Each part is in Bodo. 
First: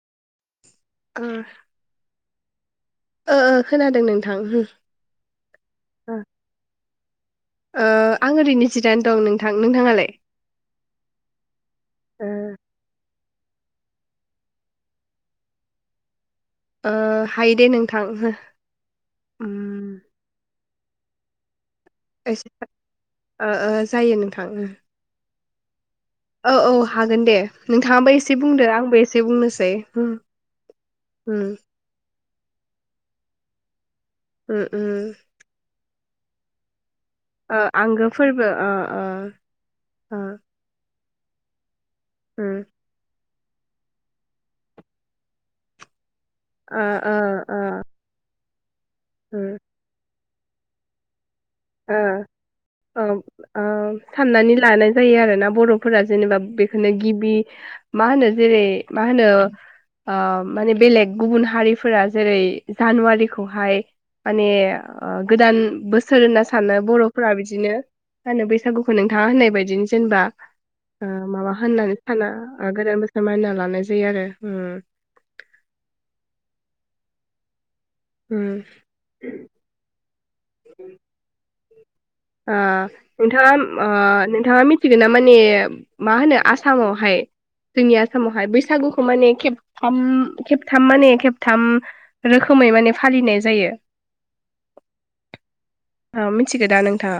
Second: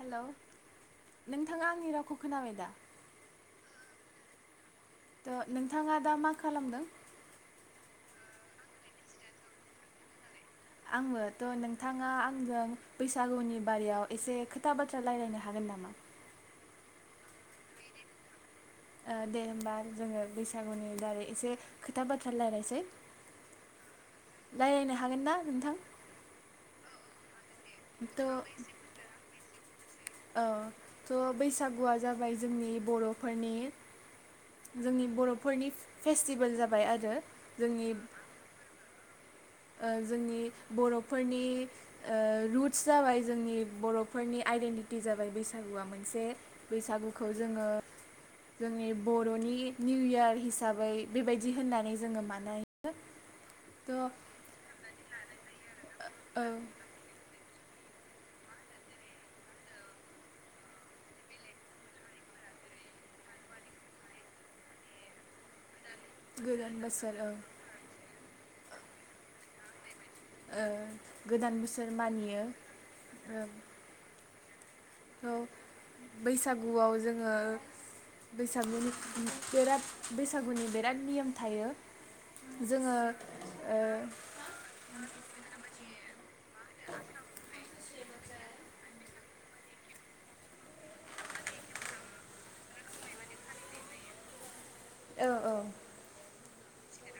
हेल नोंथाङा आंनि रावखौ खोनाबाय दा? ओ-ओ खोनादों नोंथां [unintelligible] थ नोंथाङा दा मा खालामदों? ओ आं ओरैनो जिराइना दं नोंथां नोंथाङालाय आङोथ' नोंथाङा ओ आंजों बैसा सागुनि बारियाव एसे खोथा बाथ्रा रायज्लायनो हागोन नामा? ओ हायो दे नोंथां [unintelligible] ओ दे होनोमबा उम जोङो बैस सागुनि दारै एसे खोथा बाथ्रा [unintelligible] रायलायसै ओ ओ जायो नोंथां उम रायलायनो हागोन ना नोंथां? औ औ हागोन दे। नोंथाङाबो थ' एसे बुंदो आंबो एसे बुंनोसै औ थ उम बैसागुआ जा बाय जोंनि बरफोरनि उम उम जोंनि बर'फोरनि फेस्टिभेल जाबाय आ अ आंगो फोरबो अ अ ओ जोंनि बर' फोरनि ओ उम रुटस जाबाय जोंनि बर'फोरनि आइडेन्टिटि जाबाय बैसागुआ मोनसे ओ ओ बैसागुखौ ओ जोङो जोंनि बर'नि उम निउ इयार हिसाबै बेबाय ओ ओम औ थ' साननानै लानाय जायो आरोना बर'फोरा जेनेबा ओ बेखौनो गिबि मा होनो जेरै मा होनो अ माने बेलेग गुबुन हारिफोरा जेरै जानुवारिखौहाय माने गोदान बोसोर गोदान सानो बोसोर बर'फोरा ओं बिदिनो [unintelligible] गुखौ नोंथाङा होननाय बायदिनो जेनेबा ओ गोदान माबा बोसोर होननानै साना मानियो गोदान बोसोर मानिना लानाय जायो आरो। ओम औ बैसागुआव जोङो उम बैसागुनि बिराद बैसागुनि बिराद नियम थायो ओ जोङो नोंथाङा आ ओ नोंथाङा मिथिगोन ना माने मा होनो आसामावहाय जोंनि आ सामाव बैसागुखौ माने खेबथाम खेबथाम माने खेबथाम रोखोमै माने फालिनाय जायो। औ औ आ मिथिगो दा नोंथाङा?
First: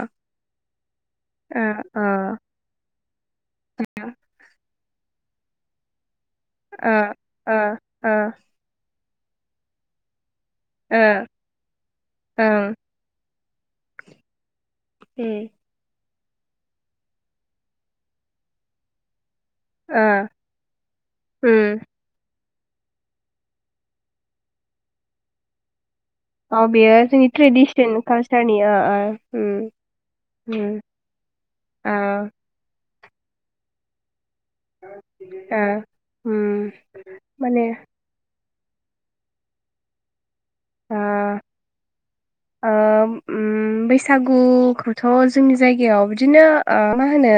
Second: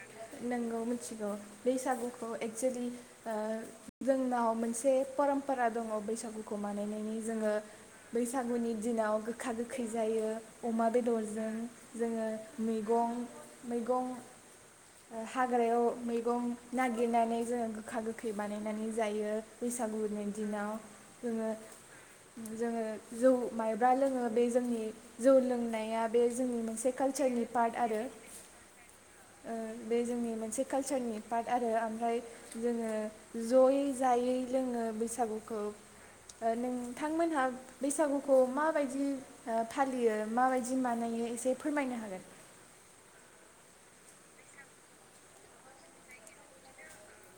नोंगौ मिथिगौ ओ ओ बैसागुखौ एक्सुेलि ओ जोंनाव मोन एसे परमपारा दङ बैसागु खौ ओ बानायनायनि जोङो ओ ओ बैसागुनि दिनाव गोखा गोखै जायो। अमा ओ बेदरजों जोङो ओं मैगं मैगं ओ उम हाग्रायाव मै गं नागिरनानै जोङो गोखा गोखै बानायनानै जायो। ओ बैसागुनि दिनाव जोङो उम जोङो जौ मायब्रा लोङो बे जोंनि जौ लोंनाया बे जोंनि ओ मोनसे बेयो जोंनि कालचारनि पार्ट ट्रेडिसन आरो कालचारनि ओ ओ ओ उम। बे जोंनि मोनसे उम कालचारनि पार्ट आरो ओ ओमफ्राय जों ओ ज'यै जायै जोङो बैसागुखौ ओ उम ओ नोंथांमोनहा माने बैसागुखौ मा माबायदि ओ फालियो। माबायदि मानायो ओ एसे फोरमायनो हागोन। ओम बैसागुखौथ' जोंनि जायगायाव बिदिनो ओ मा होनो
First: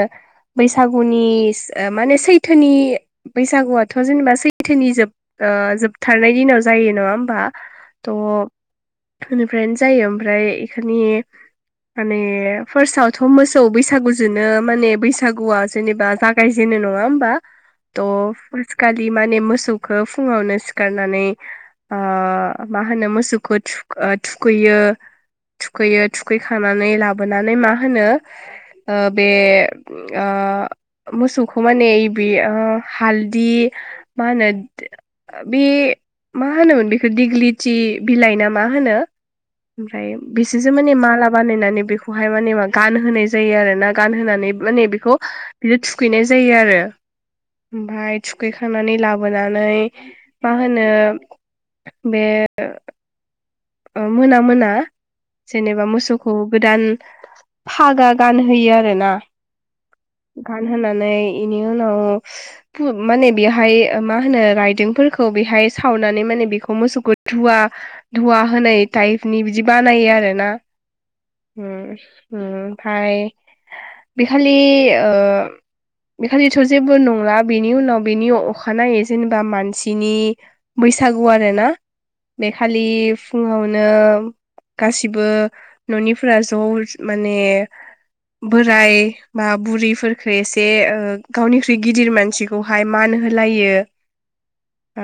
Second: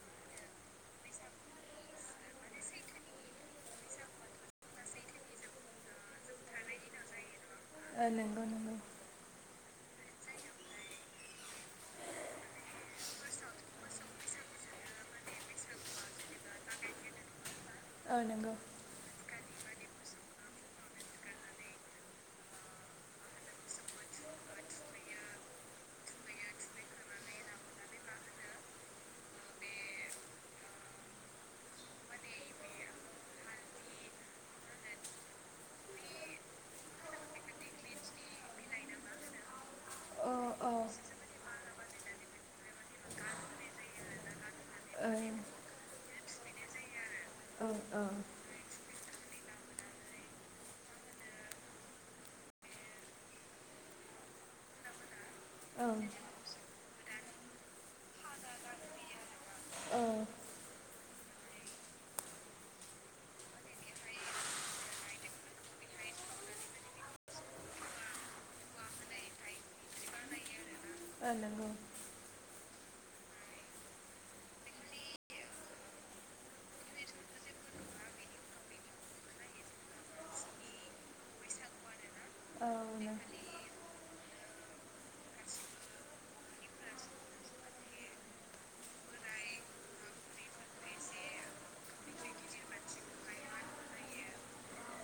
बैसागुनिस मानो सैथोनि बैसागुआथ' जेनेबा सैथोनि जोब ओ जोबथारनाय दिनाव जायो। नङा होमबा? ओ नंगौ नंगौ थ' [inaudible] फ्रायनो जायो। ओमफ्राय इफोरनि माने फार्स्टआवथ' मोसौ बैसागुजोंनो माने बैसागुआ जेनेबा जागायजेनो नङा होमबा। त ओ नंगौ फुलखालि माने मोस मोसौखो फुङावनो सिखारनानै आ मा होनो मोसौखौ थुख थुखैयो थुखैयो थुखैखांनानै लाबोनानै मा होनो? ओ बे ओ मोसौखौ माने ओइ बे ओ हालदि मा होनो बे मा होनोमोन बेखो दिग्लि थि बिलाइ ना मा होनो? ओमफ्राय अ अ बिसोरसो माने माला बानायनानै बेखौहाय माने मा गानहोनाय जायो आरोना गानहोनानै माने बेखौ बिदि थु खैनाय जायो आरो ओ औ औ ओमफाय थुखैखांनानै लाब बोनानै मा होनो बे ओ ओ मोना मोना जेनेबा ओं मोसौखौ गोदान फागा गानहैयो आरो ना औ गानहोनानै इनि उनाव पु माने बेहाय ओ मा होनो रायदों फोरखौ बेहाय सावनानै माने बेखौ मोसौखौ धुवा धुवा होनाय टाइपनि बिदि बानायो आरो ना। ओ उम नंगौ उम। फाय बिखालि ओ बे खालिथ' जेबो नंला बेनि उनाव बेनि अखानायै जेनेबा मानसिनि बैसागु आरो ना। औ बेखालि नों ओ फुङावनो गासिबो न'निफोरा ज' माने बोराय बा बुरै फोरखो एसे ओ गावनिख्रुइ गिदिर मानसिखौहाय मान होलायो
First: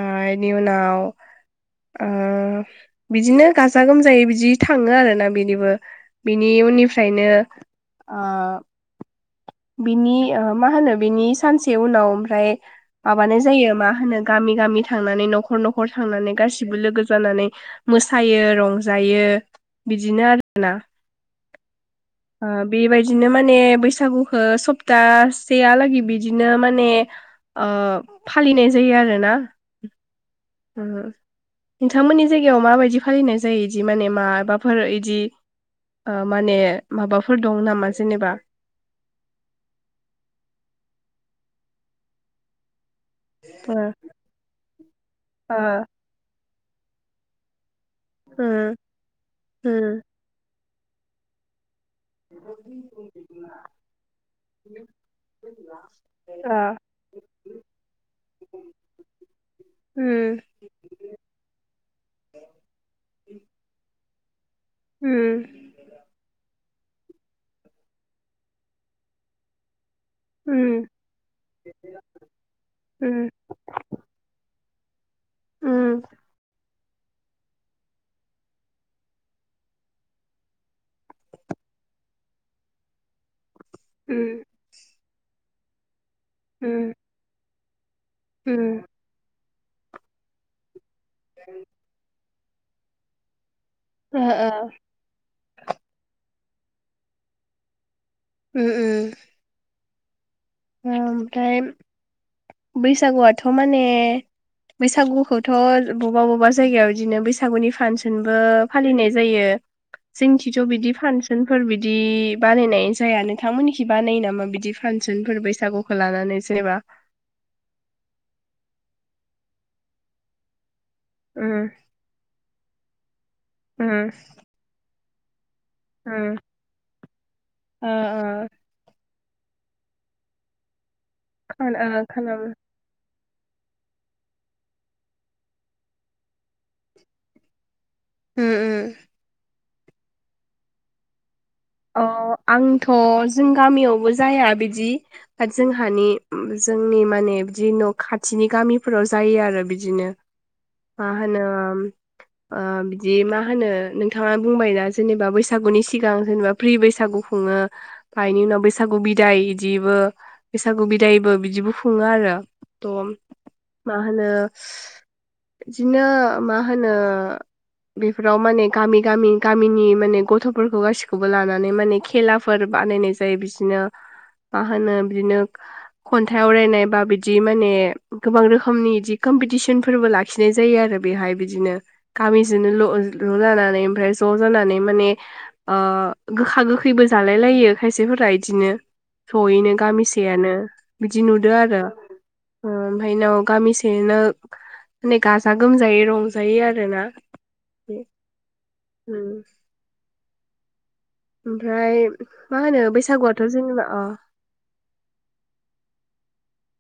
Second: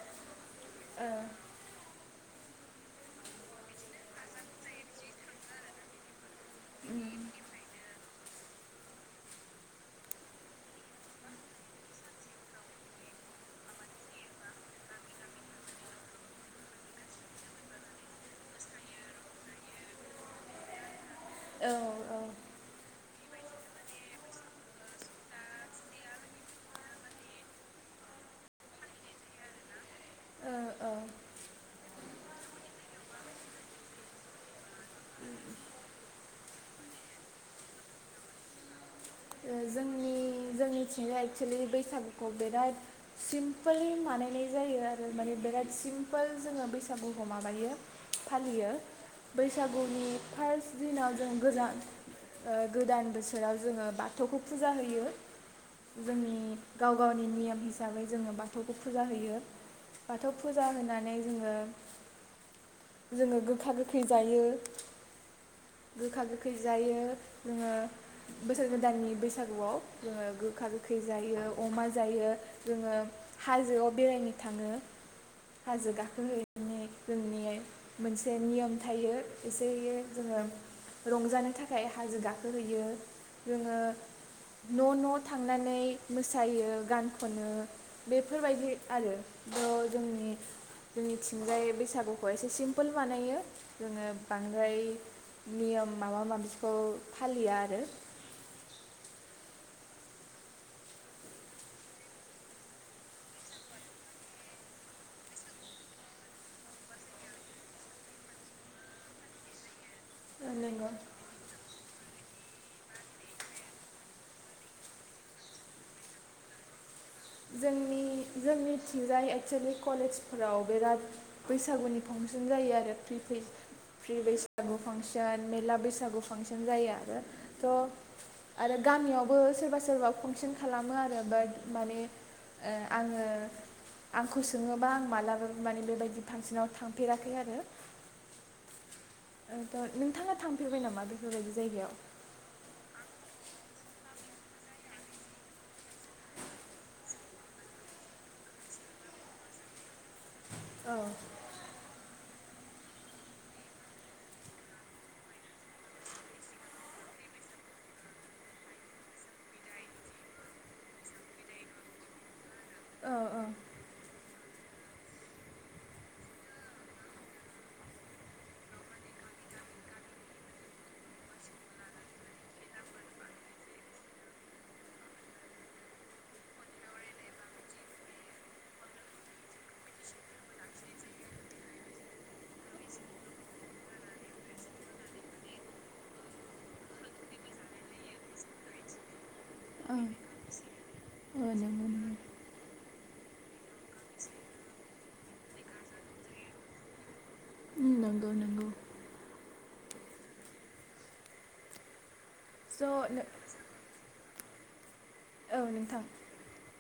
ओ इनि उनाव ओ बिदिनो गाजा -गोमजायै बिदि थाङो आरोना बिनिबो बिनि उम उननिफ्रायनो आ बिनि ओ मा होनो बिनि सानसे उनाव ओमफ्राय माबानाय जायो मा होनो गामि गामि थांनानै नखर नखर थांनानै गासिबो लोगो जानानै मोसायो रंजायो बिदिनो आरोना। औ औ। बिदिनो माने बैसागु ओ सप्तासेयालागै बिदिनो माने ओ फालिनाय जायो आरोना। उ औ ओ नोंथांमोननि जायगायाव माबायदि फालिनाय जायो इदि माने माबाफोर इदि माने माबाफोर दं नामा जेनेबा ओ जोंनि जोंनिथिंजाय एक्सुेलि बैसागुखौ बिराद ओ सिमपलि बानायनाय जायो आरो माने ओ बिराद सिम्पोल जोङो बैसागुखो माबायो। फालियो उम बैसागुनि फार्स्ट दिनाव जों गोजा ओ गोदान बोसोराव जोङो बा [unintelligible] थौखौ फुजा होयो। जोंनि उम गाव गावनि नियोम हिसाबै जोङो बाथौखौ फुजा होयो। बाथौ फुजा होनानै जोङो जोङो गोखा [unintelligible] [unintelligible] जायो। उम। गोखा गोखै जायो जोङो बोसोर [unintelligible] दाननि बैसागुआव जोङो गोखा उम गोखै जायो, अमा जायो, जोङो उम हाजोआव बेरायनो थाङो। हाजो गाखोहैनो जोंनि मोनसे नियोम थायो एसेयो जोङो रंजानो थाखाय हाजो गाखोहैयो। उम जोङो न' न' थांनानै मोसायो उम गान खनो। बेफोरबायदि उम आरो थ' जोंनि जोंनिथिंजाय बैसागु [unintelligible] एसे सिम्पोल बानायो। जोङो उम ओ बांद्राय नियोम माबा माबिखौ फालिया आरो। उम उम। ओमफ्राय बैसागुआथ' माने बैसागुखौथ' बबा बबा जायगायाव इदिनो बैसागुनि फानसोनबो फालिनाय जायो। जोंनिथिथ' नोंगौ बिदि फानसोनफोर बिदि बानायनाय जाया, नोंथांमोननिखि बानायो नामा बिदि फानसोनफोर बैसागुखौ लानानै जेनेबा? जोंनि जोंनिथिंजाय एक्सलि कलेजफोराव बेराद उम बैसागुनि फांसन जायो आरो रो थि फ्रि उम फ्रि बैसागु फांसन मेला बैसागु उम फांसोन जायो आरो थ ओ ओ आरो गामियाव बो सोरबा सोरबा फांसोन खाला मो आरो बाट खोना माने ओ खोनाबो ओ आङो आंखौ सोङोबा आं मालाबाबो माने बेबायदि फांसनाव थांफेराखै आरो उम उम त' नोंथाङा थांफेरबाय नामा बेफोरबायदि जायगायाव ओ आंथ' जों गामियावबो जाया बिदि जोंहानि उम जोंनि माने बिदि न' खाथिनि गामिफोराव जायो आरो बिदिनो औ मा होनोम ओ बिदि मा होनो नोंथाङा बुंबाय ना जेनेबा बैसागुनि सिगां जेनेबा फ्रि बैसागु खुङो फायनि उनाव बैसागु बिदाय इदिबो बैसागु बिदायबो बिदिबो खुङो आरो त' औ औ मा होनो बिदिनो मा होनो बेफोराव माने गामि गामि गामिनि माने गथ'फोरखौ गासिखौ बो लानानै माने खेलाफोर बानायनाय जायो बिदिनो मा होनो बिदिनो खन्थाइ आवरायनाय बा बिदि माने गोबां रोखोमनि बिदि कमपिटिसनफोरबो लाखिनाय जायो आरो बेहाय बिदिनो गामिजोंनो ल'-ल' लानानै ओमफ्राय ज' जानानै माने गोखा गोखैबो जालाय लायो खायसेफोरा इदिनो जयैनो ओं गामिसेयानो बिदि ओ नुदों नंगौ आरो नंगौ फायनाव गामिसेनो माने गाजा गोमजायै रंजायै आरो ना उम नंगौ नंगौ उम ओमफ्राय मा स' होनो बैसागुआथ' जेनेबा ओ औ नोंथां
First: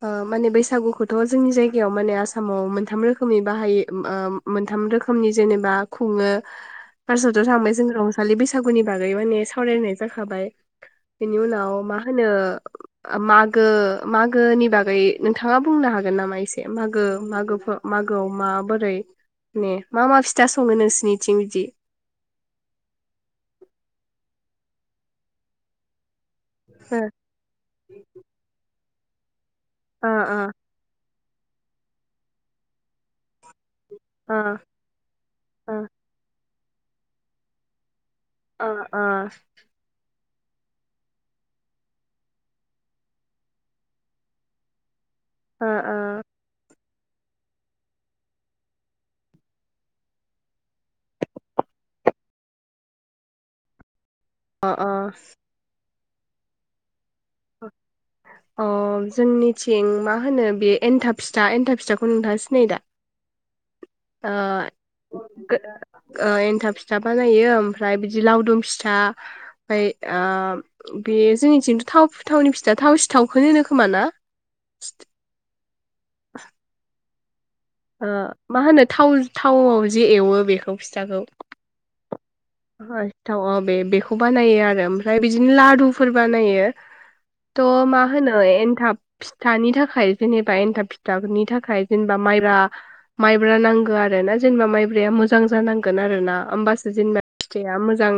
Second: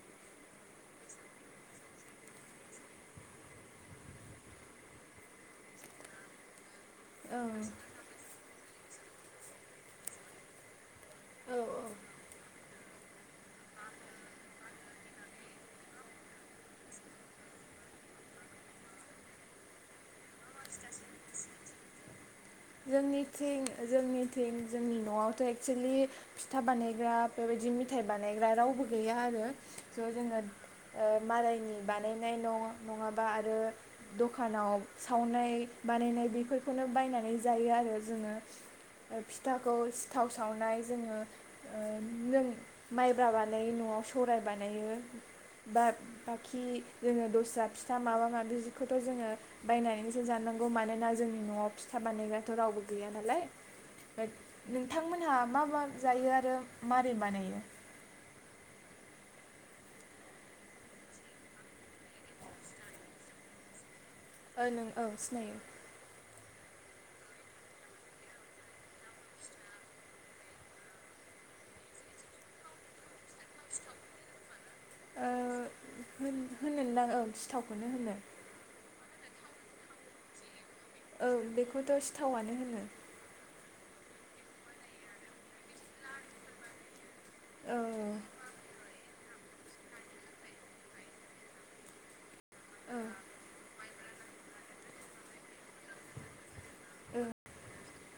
ओ माने बैसागुखौथ' जोंनि जायगायाव माने आसामाव मोनथाम रोखोमनि बाहाय ओ मोनथाम रोखोमनि जेनेबा खुङो औ फार्सआवथ' थांबाय जों रंजालि बैसा गुनि बागै माने सावरायनाय जाखाबाय बेनि औ उनाव औ मा होनो मागो मा गोनि बागै नोंथाङा बुंनो हागोन नामा एसे मागो मागोफो मागोआव माबोरै ने मा मा फिथा सङो नोंसिनिथिं बिदि जोंनिथिं जोंनिथिं जोंनि न'आवथ' एक्सोलि फिथा ओ बानायग्रा बेबायदि मिथाइ बानायग्रा रावबो गैया आरो स' ओ जोङो आ मालायनि बानायनाय नङ-नङाबा आरो ओ दखानाव सावनाय ओ बानायनाय बेफोर खोनो बायनानै जायो आरो जोङो ओ फिथाखौस सिथाव सावनाय जोङो ओ नों माइब्रा बानायो न'आव सौराइ बानायो। ओ बाद बाखि जोङो दस्रा फिथा माबा माबिखौथ' जोङो बायनानैसो जानांगौ मानोना जोंनि न'आव फिथाब बानायग्राथ' रावबो गैया नालाय। अ अ नोंथांमोनहा मा मा? जायो आरो मारै बानायो? अ जोंनिथिं मा होनो बे एन्थाब फिथा एन्था फिथाखौ नोंथाङा सिनायो दा? ओ नों औ गो सिनायो ओ एन थाब फिथा बानायो ओमफ्राय बिदि लावदुम फिथा ओमफ्राय ओ बे जोंनिथिंथ थाव थावनि फिथा थाव सिथावखौ होनो खोमा ना? [inaudible] ओ होन होनन्दां औ सिथाव ओ मा हानो। थाव थावआव जे एवो बेखौ। औ बेखौथ' सि है थानाय बे बेखौ बानायो आरो ओमफ्राय बिदिनो लादुफोर बानायो। थ औ मा होनो एनथाब। फिथानि थाखाय जेनेबा एन्थाब फिथफोरनि थाखाय जेनेबा माइब ब्रा औ माइब्रा नांगौ आर आरो ना जेनेबा माइब्राया मोजां जानांगोन आरोना ओमबासो जेनेबा। औ फिथाइआ मोजां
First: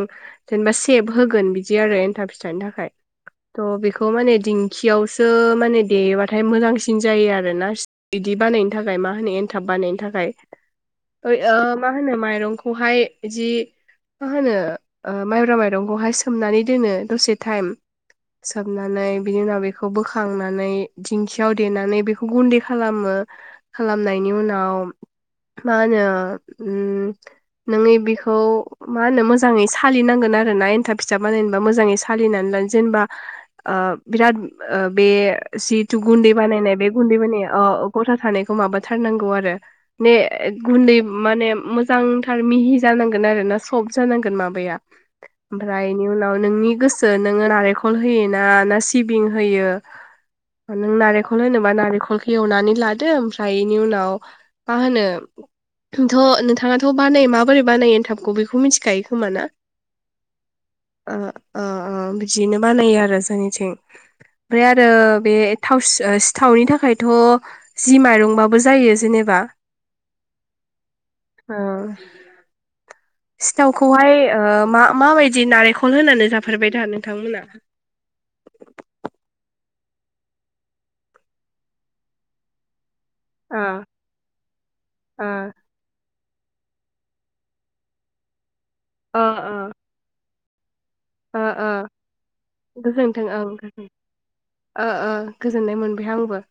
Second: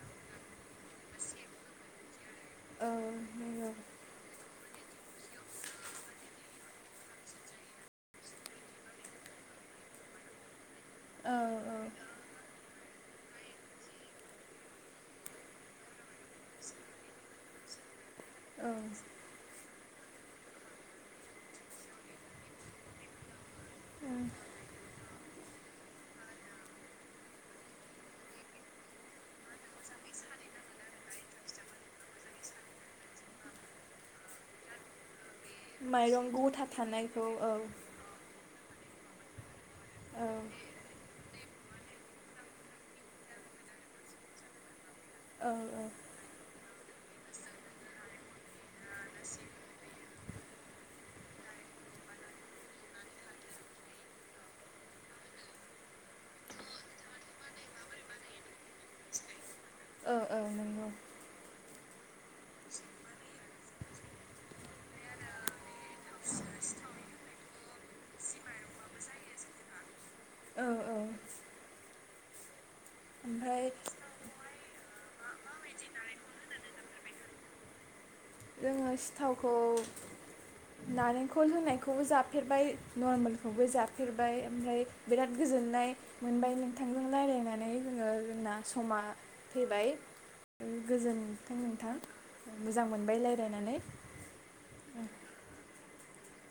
जेनेबा सेब होगोन बिदि आरो एन्थाब फि फिथानो औ थाखाय थ नंगौ बेखौ माने दिं खियावसो माने देयोबाथाय मोजांसिन जायो आर ना बिदि बानायनो थाखाय मा होनो एन्थाब बानायनो थाखाय। औ ओइ ओ औ मा होनो माइरंखौहाय जि मा होनो ओ माइब्रा माइरंखौहाय सोमनानै दोनो दसे टाइम। औ सोबनानै बिनि उनाव बेख खौ बोखांनानै दिंखियाव देनानै बेखौ गुन्दै खालामो। खालामनायनि उनाव मा होनो उम नोंनि बेखौ। मा होनो मोजाङै सालिनांगोन आरो ना एन्थाब फिथा बानायेनबा मोजाङै सालिनानै लानो जेनेबा ओ बिराद बे जिथु माइरं गुन्दै गथा बानायनाय बे गुन्दै थानायखौ बानाया औ गथा थानायख खौ माबाथारनांगौ आरो। ने गुन्दै माने मोजांथार मिहि जानांगोन आरोना। सब जानांगोन माबाया औ ओमफ्रायनि उनाव नोंनि गोसो नोंङो नारेखल होयो ना सिबिं होयो नों नारेंखल होनोबा नारेंखल खौ एवनानै लादों ओमफ्राय बेनि उनाव मा होनो थ नोंथां थ बानायो माबोरै बानायो एनथाबखै बेखौ बेखौ मिथिखायो खोमा ना। औ औ नंगौ ओ ओ ओ बिदिनो बानायो आरो जोंनिथिं ओमफ्राय आरो बे थाव सिथावनि थाखायथ' जि माइरंबाबो जायो जेनेबा औ औ ओ ओमफ्राय सिथावखौहाय ओ मा माबायदि नारेंखल होनानै जाफेरबाय दा नोंथांमोना जोंङो सिथावखौ नारेंखल होनायखौबो जाफेरबाय ओ नरमेलखौबो जाफेरबाय ओमफ्राय ओ बिराद गोजोननाय मोनबाय नोंथांजों रायलायनानै जोंङो जोंना समा ओ ओ फैबाय। गोजोनथों नोंथां मोजां मोनबाय गोजोनथों ओं रायज्लायनानै गोजोन ओ ओ गोजोननाय मोन बाय आंबो